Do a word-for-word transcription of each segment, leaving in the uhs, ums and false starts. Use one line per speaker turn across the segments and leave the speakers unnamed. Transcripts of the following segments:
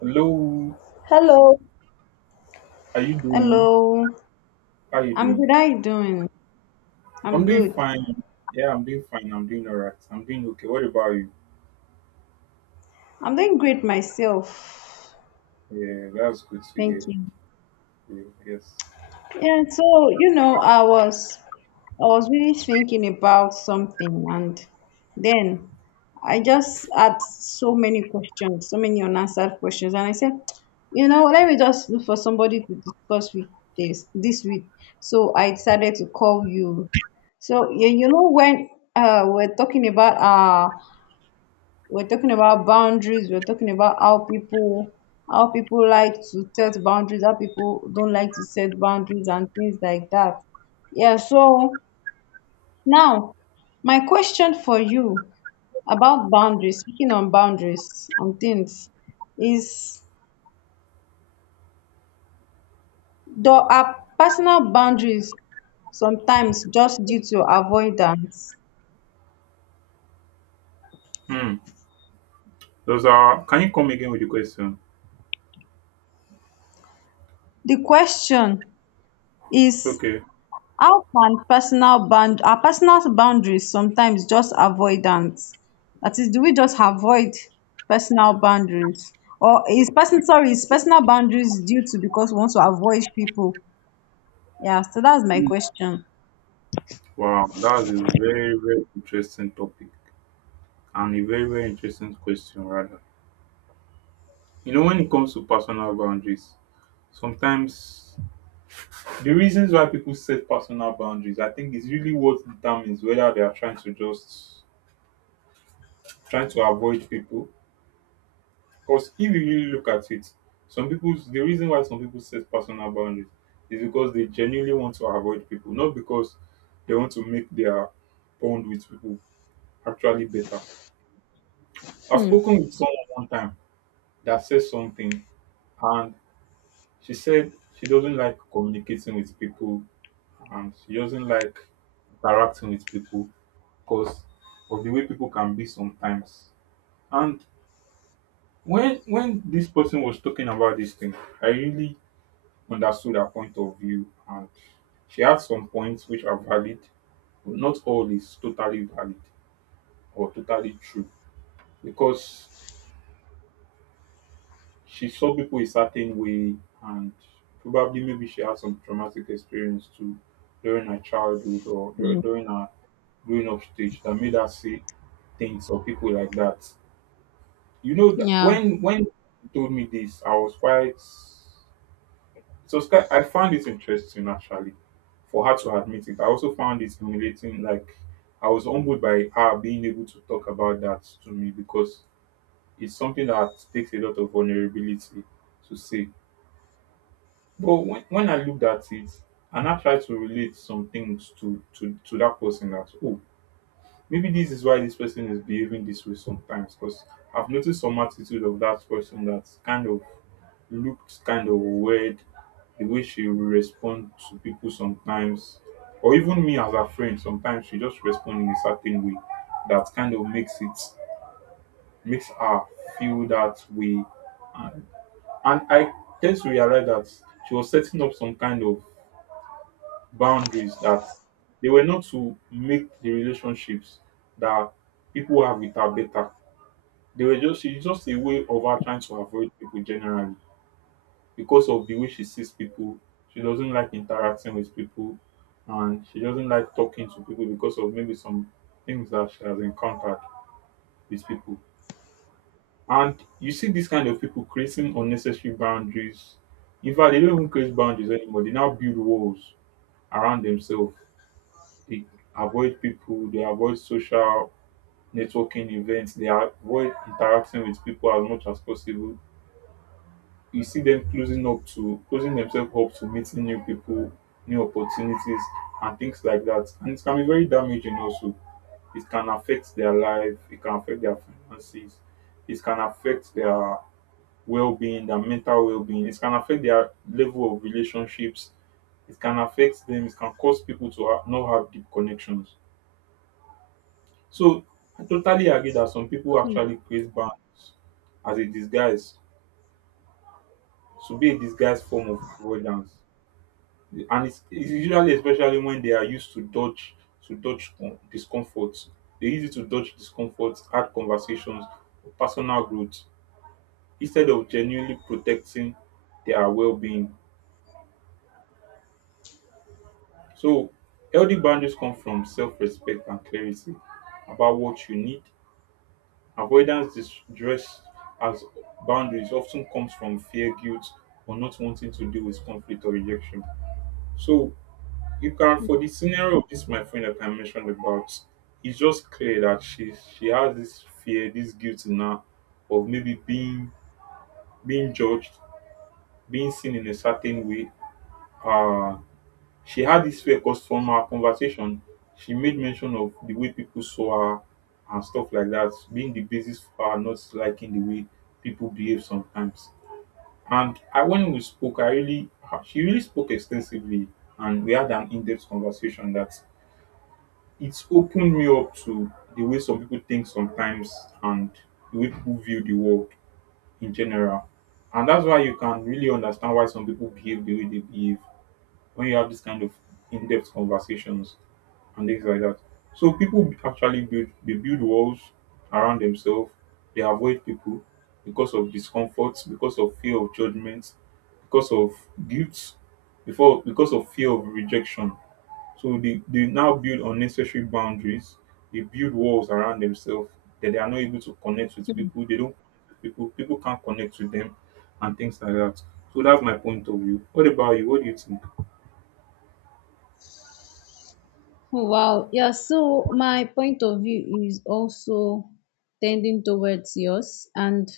Hello,
Hello.
are you doing?
Hello.
How are you
I'm
doing?
good. How you doing?
I'm
I'm
doing
good.
fine. Yeah, I'm doing fine. I'm doing all right. I'm doing okay. What about you?
I'm doing great myself.
Yeah, that's good to
Thank
hear.
you.
Yeah, yes.
Yeah, so you know, I was I was really thinking about something and then I just had so many questions, so many unanswered questions, and I said, you know, let me just look for somebody to discuss with this this with. So I decided to call you. So you, you know when uh we're talking about our We're talking about boundaries. We're talking about how people how people like to set boundaries, how people don't like to set boundaries and things like that. Yeah, so now my question for you about boundaries, speaking on boundaries and things, is do are personal boundaries sometimes just due to avoidance?
Hmm. Those are. Can you come again with the question?
The question is
Okay.
how can personal bound our personal boundaries sometimes just avoidance, that is, do we just avoid personal boundaries, or is person sorry is personal boundaries due to because we want to avoid people? Yeah, so that's my question.
Wow, that was a very very interesting topic and a very very interesting question rather. You know, when it comes to personal boundaries, sometimes the reasons why people set personal boundaries, I think, is really what determines whether they are trying to just trying to avoid people Because if you really look at it, some people, the reason why some people set personal boundaries is because they genuinely want to avoid people, not because they want to make their bond with people actually better. I've
Hmm.
spoken with someone one time that said something, and she said she doesn't like communicating with people, and she doesn't like interacting with people because of the way people can be sometimes. And when when this person was talking about this thing, I really understood her point of view, and she had some points which are valid, but not all is totally valid or totally true because she saw people a certain way, and probably maybe she had some traumatic experience too during her childhood or dur-
Hmm.
during her growing up stage that made her see things or people like that. You know that
Yeah.
when when she told me this, I was quite... So Sky, I found it interesting actually, for her to admit it. I also found it humiliating. Like, I was humbled by her being able to talk about that to me because it's something that takes a lot of vulnerability to say. But when, when I looked at it and I tried to relate some things to to to that person, that oh, maybe this is why this person is behaving this way sometimes, because I've noticed some attitude of that person that kind of looked kind of weird, the way she will respond to people sometimes, or even me as a friend, sometimes she just responds in a certain way that kind of makes it makes her feel that way. And, and I tend to realize that she was setting up some kind of boundaries that they were not to make the relationships that people have with her better. They were just she's just a way of her trying to avoid people generally because of the way she sees people. She doesn't like interacting with people, and she doesn't like talking to people because of maybe some things that she has encountered with people. And you see these kind of people creating unnecessary boundaries. In fact, they don't even create boundaries anymore. They now build walls around themselves, they avoid people, they avoid social networking events, they avoid interacting with people as much as possible. You see them closing up to closing themselves up to meeting new people, new opportunities, and things like that. And it can be very damaging also. It can affect their life, it can affect their finances, it can affect their well being, their mental well being, it can affect their level of relationships, it can affect them, it can cause people to ha- not have deep connections. So I totally agree that some people actually
Hmm.
create bounds as a disguise to be a disguised form of avoidance, and it's, it's usually especially when they are used to dodge to dodge con- discomfort. They use it to dodge discomfort, hard conversations, or personal growth instead of genuinely protecting their well-being. So healthy boundaries come from self-respect and clarity about what you need Avoidance distress as boundaries often comes from fear, guilt, or not wanting to deal with conflict or rejection. So you can, for the scenario of this my friend that I mentioned about, it's just clear that she she has this fear, this guilt in her of maybe being being judged, being seen in a certain way. uh She had this fear cos from our conversation she made mention of the way people saw her and stuff like that, being the basis for her not liking the way people behave sometimes. And I, when we spoke, I really, she really spoke extensively, and we had an in-depth conversation That it's opened me up to the way some people think sometimes, and the way people view the world in general, and that's why you can really understand why some people behave the way they behave when you have this kind of in-depth conversations and things like that. So people actually build they build walls around themselves. They avoid people because of discomfort, because of fear of judgment, because of guilt, before because of fear of rejection. So they, they now build unnecessary boundaries. They build walls around themselves that they are not able to connect with people. They don't connect with people. People can't connect with them, and things like that. So that's my point of view. What about you? What do you think?
Oh, wow. Yeah. So my point of view is also tending towards yours, and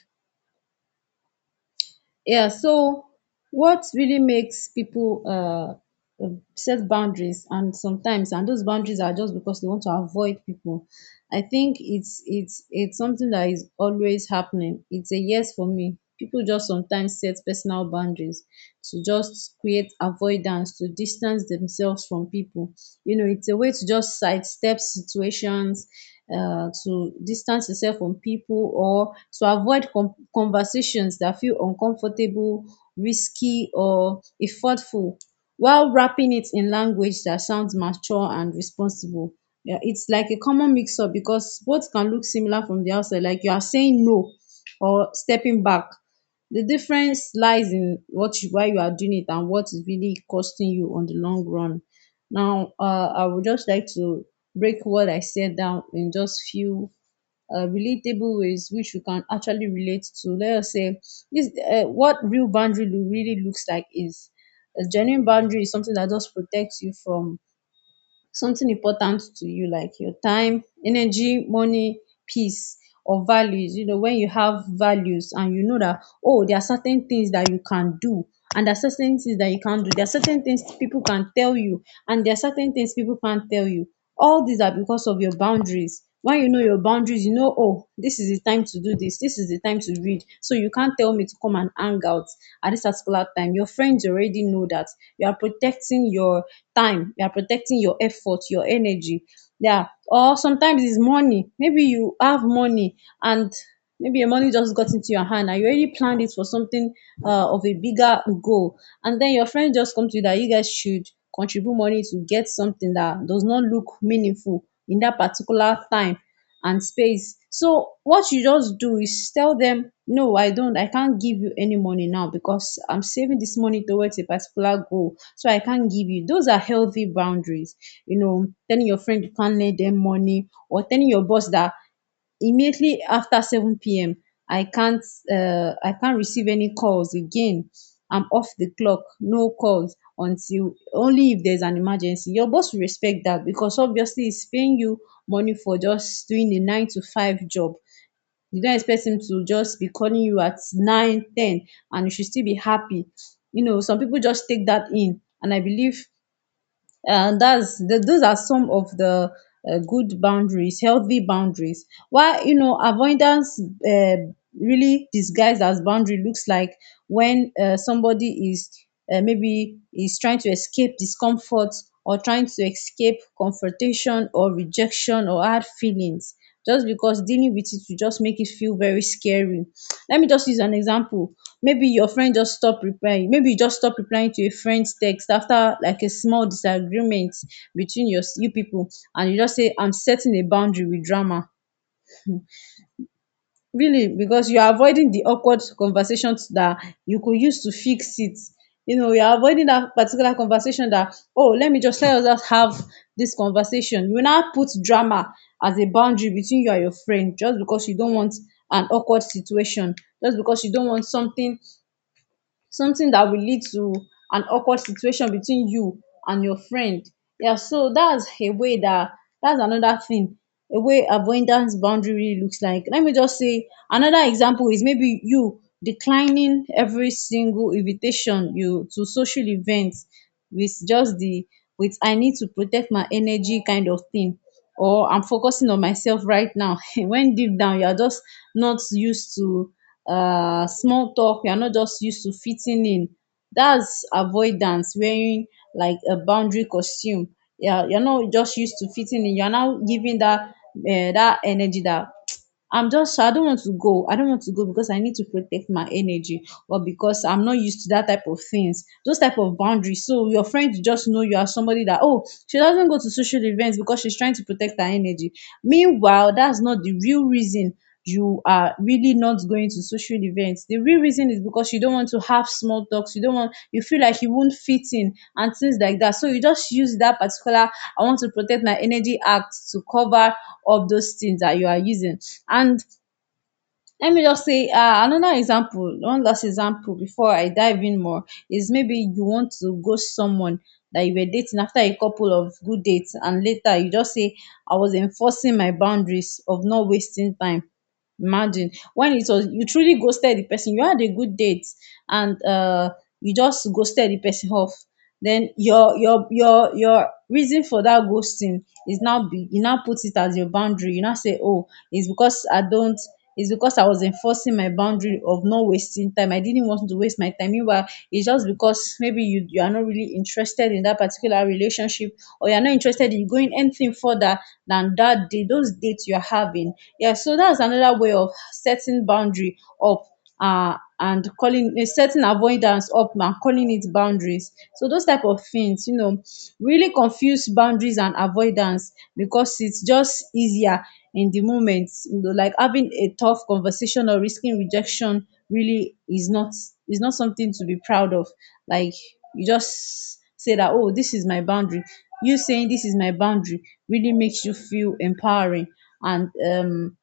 yeah, so what really makes people uh, um, set boundaries, and sometimes, and those boundaries are just because they want to avoid people. I think it's it's it's something that is always happening. It's a yes for me. People just sometimes set personal boundaries to just create avoidance, to distance themselves from people. You know, it's a way to just sidestep situations, uh, to distance yourself from people or to avoid com- conversations that feel uncomfortable, risky, or effortful, while wrapping it in language that sounds mature and responsible. Yeah, it's like a common mix up, because both can look similar from the outside, like you are saying no or stepping back. The difference lies in what you, why you are doing it and what is really costing you on the long run. Now, uh, I would just like to break what I said down in just few uh, relatable ways which you can actually relate to. Let us say this: uh, what real boundary lo- really looks like is a genuine boundary is something that just protects you from something important to you, like your time, energy, money, peace, or values. You know, when you have values and you know that, oh, there are certain things that you can do and there are certain things that you can't do. There are certain things people can tell you and there are certain things people can't tell you. All these are because of your boundaries. When you know your boundaries, you know, oh, this is the time to do this, this is the time to read. So you can't tell me to come and hang out at this particular time. Your friends already know that. You are protecting your time, you are protecting your effort, your energy. Yeah. Or sometimes it's money. Maybe you have money and maybe your money just got into your hand and you already planned it for something uh, of a bigger goal, and then your friend just comes to you that you guys should contribute money to get something that does not look meaningful in that particular time and space. So what you just do is tell them, no, I don't, I can't give you any money now because I'm saving this money towards a particular goal. So I can't give you. Those are healthy boundaries. You know, telling your friend you can't lend them money, or telling your boss that immediately after seven p m I can't uh, I can't receive any calls again, I'm off the clock, no calls until, only if there's an emergency. Your boss will respect that, because obviously he's paying you money for just doing a nine to five job. You don't expect him to just be calling you at nine ten and you should still be happy. You know, some people just take that in, and I believe uh, that's th- those are some of the uh, good boundaries, healthy boundaries. While, you know, avoidance uh, really disguised as boundary looks like when uh, somebody is uh, maybe is trying to escape discomfort, or trying to escape confrontation or rejection or hard feelings, just because dealing with it will just make it feel very scary. Let me just use an example. Maybe your friend just stopped replying. Maybe you just stopped replying to a friend's text after like a small disagreement between your you people, and you just say, "I'm setting a boundary with drama." Really, because you are avoiding the awkward conversations that you could use to fix it. You know, you are avoiding that particular conversation that, oh, let me just let us just have this conversation. You now put drama as a boundary between you and your friend, just because you don't want an awkward situation, just because you don't want something something that will lead to an awkward situation between you and your friend. Yeah, so that's a way that that's another thing, a way avoidance boundary really looks like. Let me just say another example is maybe you declining every single invitation you to social events with just the with I need to protect my energy kind of thing, or I'm focusing on myself right now. When deep down you are just not used to uh, small talk, you are not just used to fitting in. That's avoidance wearing like a boundary costume. Yeah, you're not just used to fitting in, you're now giving that um that energy that I'm just I don't want to go. I don't want to go because I need to protect my energy, or because I'm not used to that type of things. Those type of boundaries. So your friends just know you are somebody that, oh, she doesn't go to social events because she's trying to protect her energy. Meanwhile, that's not the real reason you are really not going to social events. The real reason is because you don't want to have small talks. You don't want You feel like you won't fit in and things like that. So you just use that particular I want to protect my energy act to cover up those things that you are using. And let me just say uh, another example, one last example before I dive in more, is maybe you want to ghost someone that you were dating after a couple of good dates, and later you just say, I was enforcing my boundaries of not wasting time. Imagine when it was you truly ghosted the person, you had a good date, and uh, you just ghosted the person off. Then your your your your reason for that ghosting is now be you now put it as your boundary. You now say, oh, it's because I don't is because I was enforcing my boundary of not wasting time. I didn't want to waste my time. Meanwhile, it's just because maybe you, you are not really interested in that particular relationship, or you're not interested in going anything further than that day, those dates you're having. Yeah, so that's another way of setting boundary up, uh, and calling a setting avoidance up and calling it boundaries. So those type of things, you know, really confuse boundaries and avoidance, because it's just easier in the moment. You know, like having a tough conversation or risking rejection really is not is not something to be proud of. Like, you just say that, oh, this is my boundary. You saying this is my boundary really makes you feel empowering, and um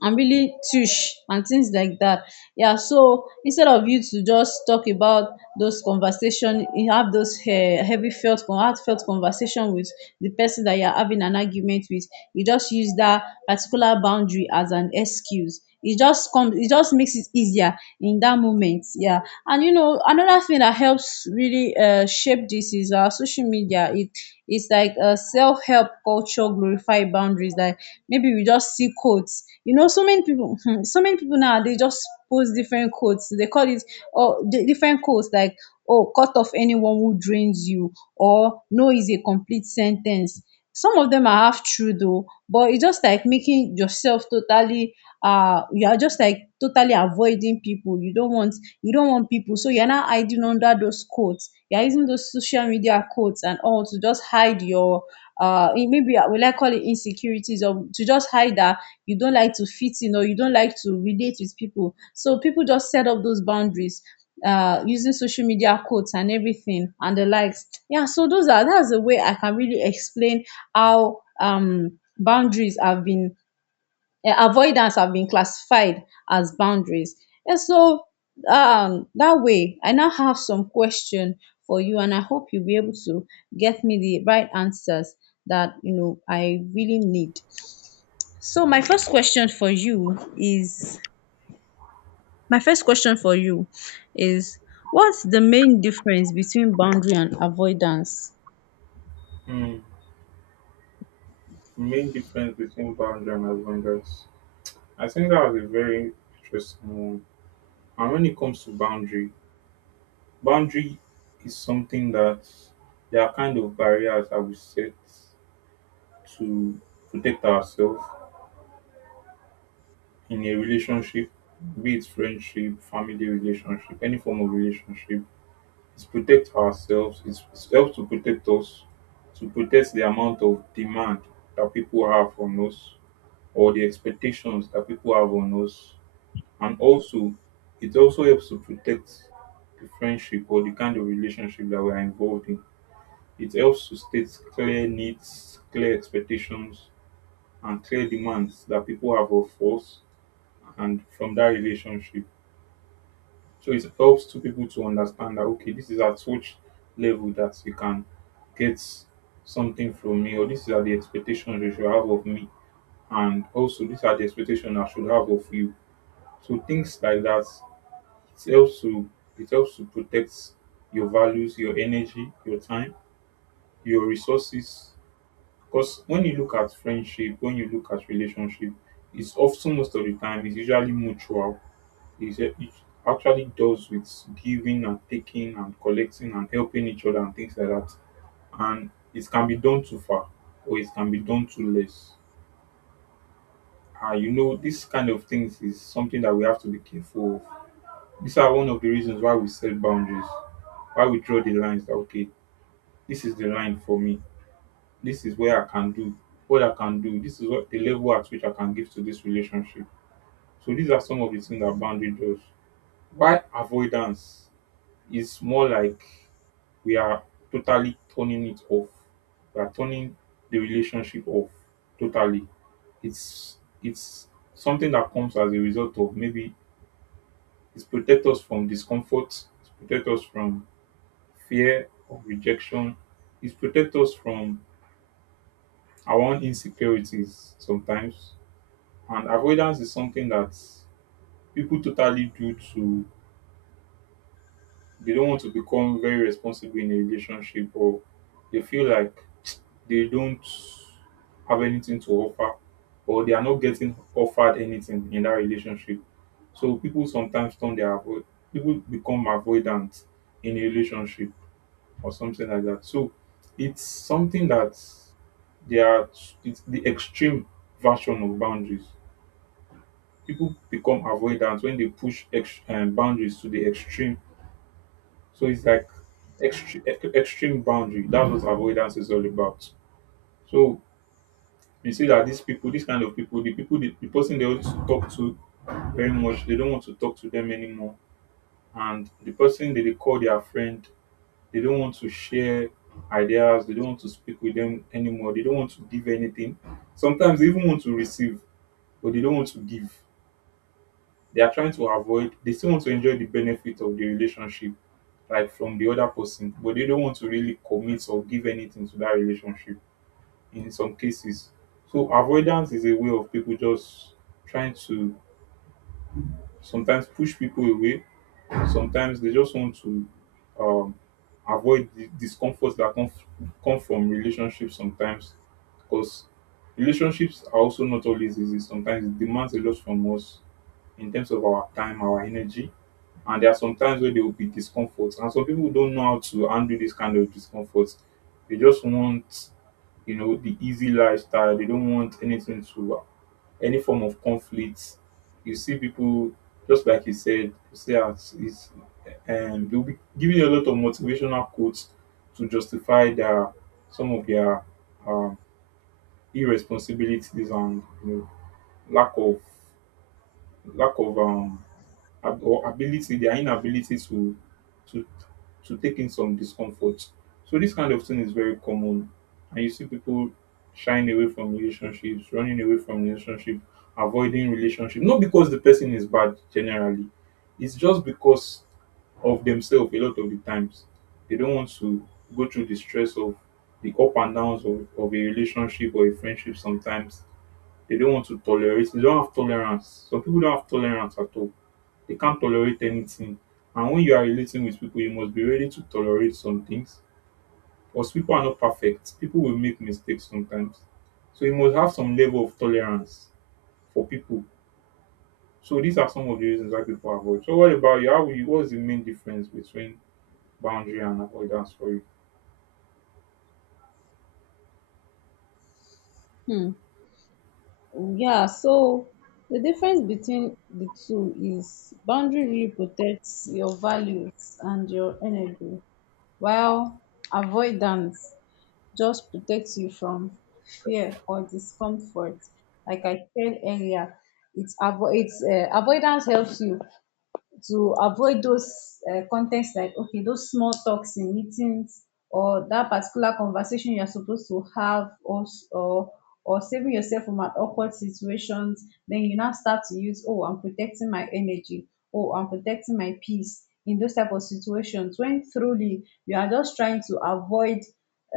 and really teach and things like that. Yeah, so instead of you to just talk about those conversation, you have those uh, heavy felt, heartfelt conversation with the person that you're having an argument with. You just use that particular boundary as an excuse. It just comes, it just makes it easier in that moment. Yeah. And you know, another thing that helps really uh, shape this is our social media. It it's like a self-help culture glorify boundaries that maybe we just see quotes. You know, so many people so many people now they just post different quotes they call it, or di- different quotes like, oh, cut off anyone who drains you, or no is a complete sentence. Some of them are half true though, but it's just like making yourself totally, uh you are just like totally avoiding people. You don't want, you don't want people, so you're not hiding under those quotes, you're using those social media quotes and all to just hide your uh in maybe uh, will I call it insecurities, or to just hide that you don't like to fit in or you don't like to relate with people. So people just set up those boundaries uh using social media quotes and everything and the likes. Yeah, so those are that's the way I can really explain how um boundaries have been Eh, avoidance have been classified as boundaries. And so um, that way, I now have some question for you, and I hope you'll be able to get me the right answers that you know I really need. So my first question for you is my first question for you is what's the main difference between boundary and avoidance?
Hmm. The main difference between boundary and abundance. I think that was a very interesting one. And when it comes to boundary, boundary is something that there are kind of barriers that we set to protect ourselves in a relationship, be it friendship, family relationship, any form of relationship. It's protect ourselves, it's, it helps to protect us, to protect the amount of demand that people have on us or the expectations that people have on us, and also it also helps to protect the friendship or the kind of relationship that we are involved in. It helps to state clear needs, clear expectations, and clear demands that people have of us and from that relationship. So it helps two people to understand that okay, this is at which level that you can get something from me, or this are the expectations you should have of me, and also these are the expectations I should have of you. So things like that. It helps to it helps to protect your values, your energy, your time, your resources. Because when you look at friendship, when you look at relationship, it's often most of the time it's usually mutual. It's, it actually does with giving and taking and collecting and helping each other and things like that. And it can be done too far or it can be done too less. Uh, you know, this kind of things is something that we have to be careful of. These are one of the reasons why we set boundaries, where we draw the lines that okay, this is the line for me, this is where I can do what I can do, this is what the level at which I can give to this relationship. So these are some of the things that boundary does, why avoidance is more like we are totally turning it off, we are turning the relationship off totally. It's it's something that comes as a result of maybe it's protect us from discomfort, it's protect us from fear of rejection. It protects us from our own insecurities sometimes. And avoidance is something that people totally do to they don't want to become very responsible in a relationship, or they feel like they don't have anything to offer or they are not getting offered anything in that relationship. So people sometimes turn their avo- people become avoidant in a relationship or something like that. So it's something that They are it's the extreme version of boundaries. People become avoidant when they push ex- um, boundaries to the extreme. So it's like extreme extreme boundary. That's what avoidance is all about. So you see that these people, these kind of people, the people, the, the person they always talk to very much, they don't want to talk to them anymore. And the person that they call their friend, they don't want to share ideas. They don't want to speak with them anymore. They don't want to give anything. Sometimes they even want to receive, but they don't want to give. They are trying to avoid. They still want to enjoy the benefit of the relationship like from the other person, but they don't want to really commit or give anything to that relationship in some cases. So avoidance is a way of people just trying to sometimes push people away. Sometimes they just want to um, avoid the discomforts that come, f- come from relationships sometimes, because relationships are also not always easy. Sometimes it demands a lot from us in terms of our time, our energy. And there are some times where there will be discomfort and some people don't know how to handle this kind of discomfort. They just want, you know, the easy lifestyle. They don't want anything to, any form of conflict. You see people, just like you said, you see as it's, and they'll be giving you a lot of motivational quotes to justify their, some of their um irresponsibilities and, you know, lack of, lack of um ab- or ability, their inability to to to take in some discomfort. So this kind of thing is very common, and you see people shying away from relationships, running away from relationship, avoiding relationship. Not because the person is bad generally, it's just because of themselves. A lot of the times, they don't want to go through the stress of the up and downs of, of a relationship or a friendship. Sometimes they don't want to tolerate. They don't have tolerance. Some people don't have tolerance at all. They can't tolerate anything. And when you are relating with people, you must be ready to tolerate some things. Because people are not perfect. People will make mistakes sometimes. So you must have some level of tolerance for people. So these are some of the reasons why people avoid. So what about you? How will you What's the main difference between boundary and avoidance for you?
Hmm. Yeah, so the difference between the two is boundary really protects your values and your energy, while avoidance just protects you from fear or discomfort. Like I said earlier, it's avo- it's uh, avoidance helps you to avoid those uh, contexts, like okay, those small talks in meetings or that particular conversation you're supposed to have or or, or saving yourself from an awkward situations, then you now start to use, oh, I'm protecting my energy, oh, I'm protecting my peace in those type of situations when truly you are just trying to avoid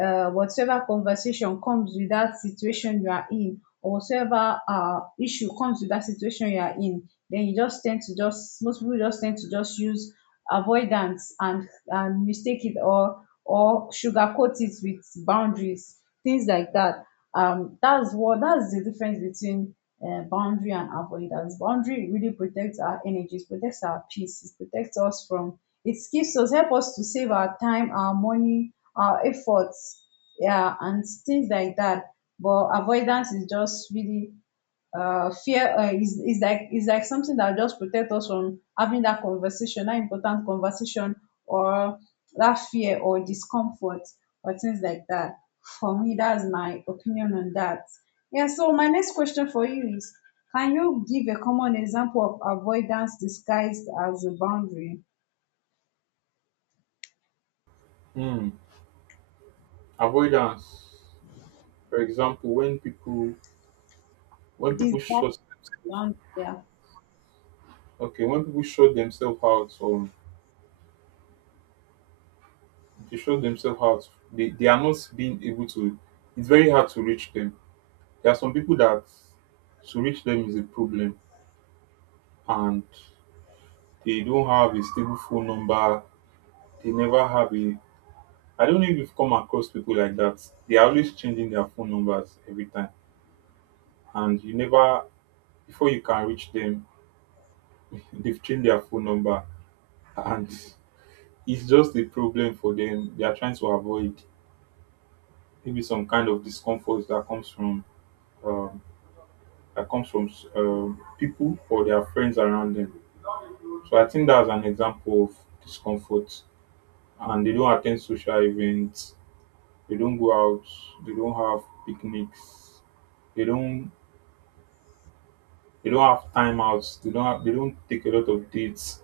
uh, whatever conversation comes with that situation you are in, or whatever uh, issue comes with that situation you are in. Then you just tend to just, most people just tend to just use avoidance and and mistake it or or sugarcoat it with boundaries, things like that. Um that's what, that's the difference between uh, boundary and avoidance. Boundary really protects our energies, protects our peace, it protects us from, it keeps us, help us to save our time, our money, our efforts, yeah, and things like that. But avoidance is just really uh, fear uh, is, is like is like something that just protect us from having that conversation, that important conversation, or that fear or discomfort or things like that. For me, that's my opinion on that. Yeah. So my next question for you is: can you give a common example of avoidance disguised as a boundary?
Hmm. Avoidance, for example, when people, when people
Disguised
shut themselves
boundary. Yeah.
okay, when people shut themselves out, or they shut themselves out. They they are not being able to. It's very hard to reach them. There are some people that to reach them is a problem, and they don't have a stable phone number. They never have a. I don't know if you've come across people like that. They are always changing their phone numbers every time, and you never, before you can reach them, they've changed their phone number, and it's just a problem for them. They are trying to avoid maybe some kind of discomfort that comes from. Um, that comes from um, people or their friends around them. So I think that's an example of discomfort. And they don't attend social events, they don't go out, they don't have picnics, they don't, they don't have time out, they don't have, they don't take a lot of dates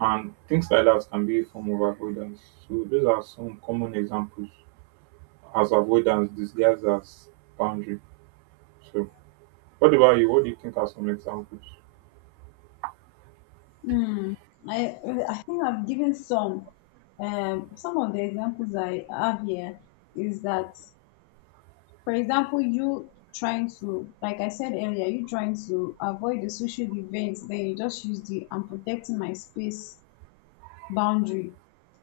and things like that can be a form of avoidance. So those are some common examples as avoidance disguised as boundary. So what about you? What do you think are some examples?
Hmm. I I think I've given some, um, some of the examples I have here is that, for example, you trying to, like I said earlier, you trying to avoid the social events, then you just use the I'm protecting my space boundary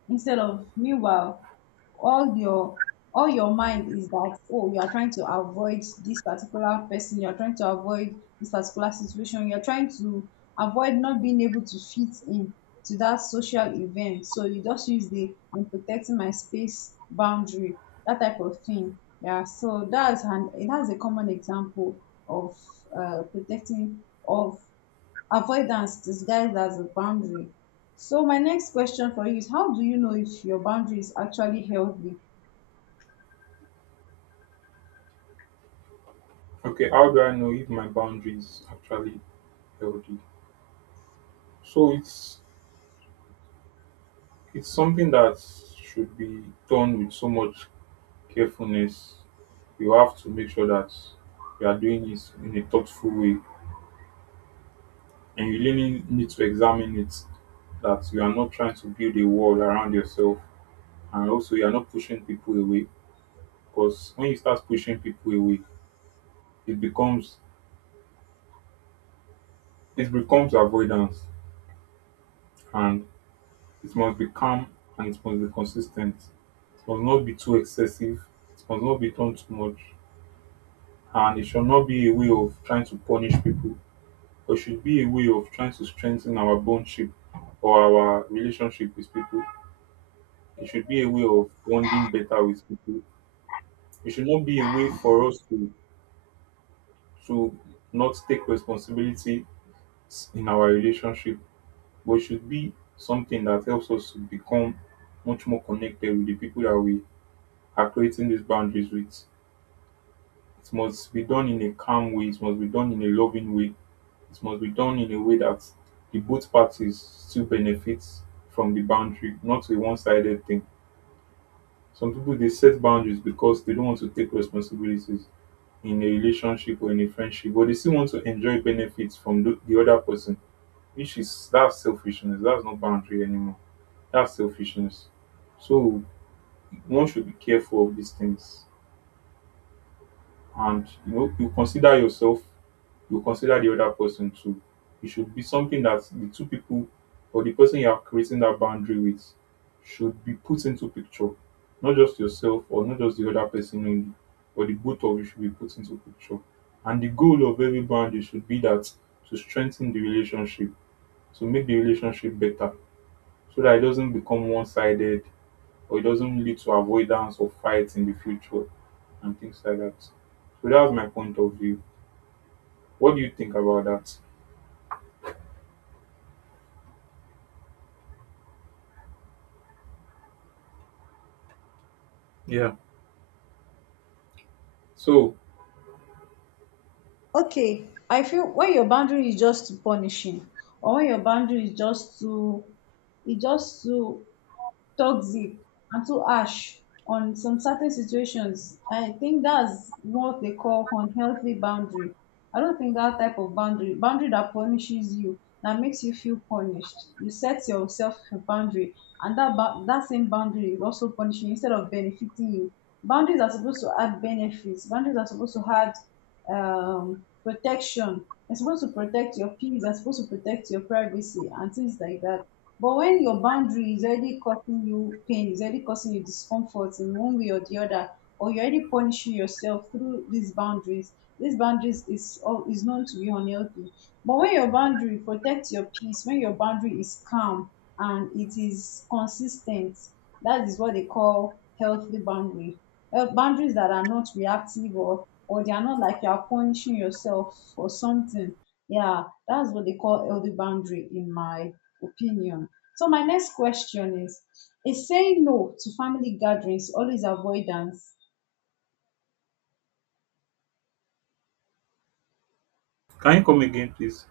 instead of, meanwhile, all your all your mind is that, oh, you are trying to avoid this particular person, you're trying to avoid this particular situation, you're trying to avoid not being able to fit in to that social event, so you just use the I'm protecting my space boundary, that type of thing. Yeah, so that's an, that's a common example of uh, protecting of avoidance disguised as a boundary. So my next question for you is, how do you know if your boundary is actually healthy?
Okay, how do I know if my boundary is actually healthy? So it's it's something that should be done with so much carefulness. You have to make sure that you are doing it in a thoughtful way, and you really need to examine it. That you are not trying to build a wall around yourself, and also you are not pushing people away. Because when you start pushing people away, it becomes, it becomes avoidance, and it must be calm and it must be consistent. It must not be too excessive. It must not be done too much. And it should not be a way of trying to punish people, but should be a way of trying to strengthen our bondship or our relationship with people. It should be a way of bonding better with people. It should not be a way for us to to not take responsibility in our relationship, but it should be something that helps us to become much more connected with the people that we are creating these boundaries with. It must be done in a calm way. It must be done in a loving way. It must be done in a way that the both parties still benefit from the boundary, not a one-sided thing. Some people they set boundaries because they don't want to take responsibilities in a relationship or in a friendship, but they still want to enjoy benefits from the, the other person, which is, that's selfishness. That's not boundary anymore. That's selfishness. So one should be careful of these things. And you know, you consider yourself, you consider the other person too. It should be something that the two people, or the person you are creating that boundary with, should be put into picture. Not just yourself or not just the other person only, but the both of you should be put into picture. And the goal of every boundary should be that, to strengthen the relationship, to make the relationship better, so that it doesn't become one-sided or it doesn't lead to avoidance or fights in the future and things like that. So that's my point of view. What do you think about that? Yeah. So,
Okay, I feel when your boundary is just too punishing, or when your boundary is just too, it just too toxic and too harsh on some certain situations. I think that's what they call unhealthy boundary. I don't think that type of boundary, boundary that punishes you, that makes you feel punished. You set yourself a boundary, and that ba- that same boundary is also punishing you instead of benefiting you. Boundaries are supposed to add benefits. Boundaries are supposed to add um, protection. They're supposed to protect your peace. They're supposed to protect your privacy and things like that. But when your boundary is already causing you pain, is already causing you discomfort in one way or the other, or you're already punishing yourself through these boundaries, these boundaries is all is known to be unhealthy. But when your boundary protects your peace, when your boundary is calm and it is consistent, that is what they call healthy boundary. Health boundaries that are not reactive, or or they are not like you are punishing yourself for something. Yeah, that's what they call healthy boundary in my opinion. So my next question is: is saying no to family gatherings always avoidance?
can you come again, please?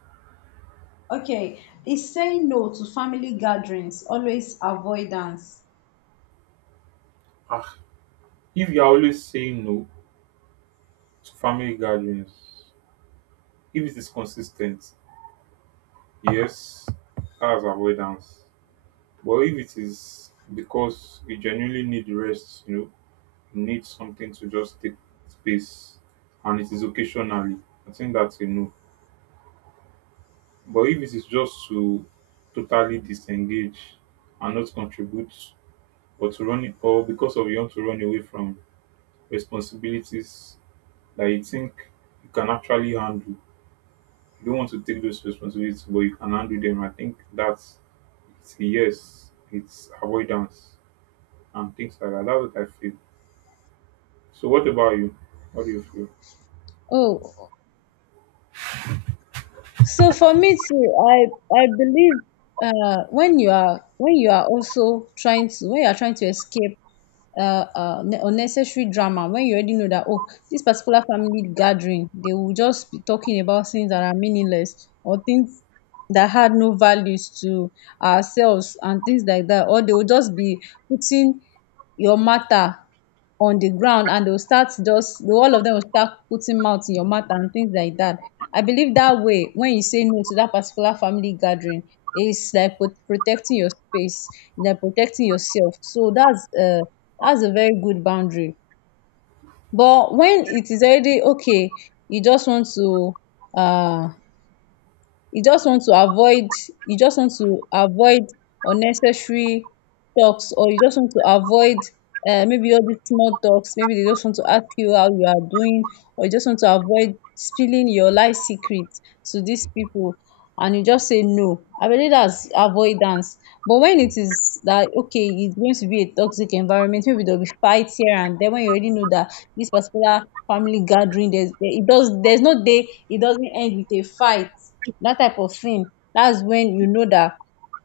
Okay, is saying no to family gatherings always avoidance?
Ah, if you're always saying no to family gatherings, if it is consistent, yes, that's avoidance. But if it is because you genuinely need rest, you know, you need something to just take space, and it is occasionally, I think that's a no. But if it is just to totally disengage and not contribute, or to run it, or because of you want to run away from responsibilities that you think you can actually handle. You don't want to take those responsibilities, but you can handle them. I think that's, it's a yes, it's avoidance and things like that. That's what I feel. So, what about you? What do you feel?
Oh, so for me too, I I believe uh when you are, when you are also trying to, when you are trying to escape uh, uh, ne- unnecessary drama, when you already know that, oh, this particular family gathering they will just be talking about things that are meaningless, or things that had no values to ourselves and things like that, or they will just be putting your matter on the ground, and they'll start just, the all of them will start putting mouth in your mouth and things like that. I believe that way, when you say no to that particular family gathering is like pro- protecting your space, like protecting yourself. So that's uh that's a very good boundary. But when it is already okay, you just want to uh you just want to avoid, you just want to avoid unnecessary talks, or you just want to avoid, um maybe all these small talks, maybe they just want to ask you how you are doing, or you just want to avoid spilling your life secret to these people, and you just say no. I believe that's avoidance. But when it is that okay, it's going to be a toxic environment, maybe there'll be fights here and then, when you already know that this particular family gathering there's there- it does there's no day it doesn't end with a fight, that type of thing. That's when you know that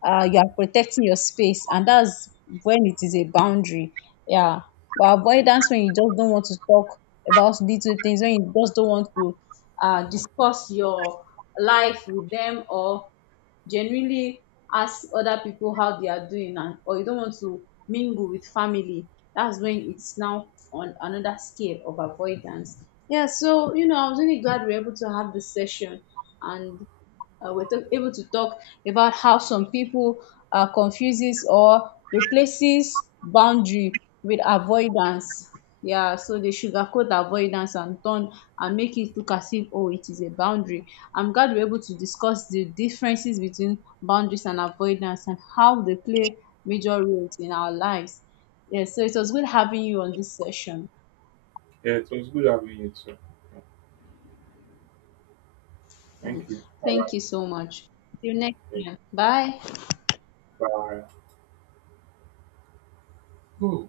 uh, you are protecting your space, and that's when it is a boundary. Yeah. But avoidance, when you just don't want to talk about little things, when you just don't want to uh, discuss your life with them or genuinely ask other people how they are doing, and or you don't want to mingle with family, that's when it's now on another scale of avoidance. Yeah, so you know I was really glad we are able to have this session, and uh, we're ta- able to talk about how some people uh, confuses or replaces boundary with avoidance. Yeah, so they sugarcoat avoidance and turn and make it look as if, oh, it is a boundary. I'm glad we're able to discuss the differences between boundaries and avoidance and how they play major roles in our lives. Yeah, so it was good having you on this session.
Yeah, it was good having you too. Thank you.
Thank
All
you so much. See you next
right.
time. Bye.
Bye. Whew.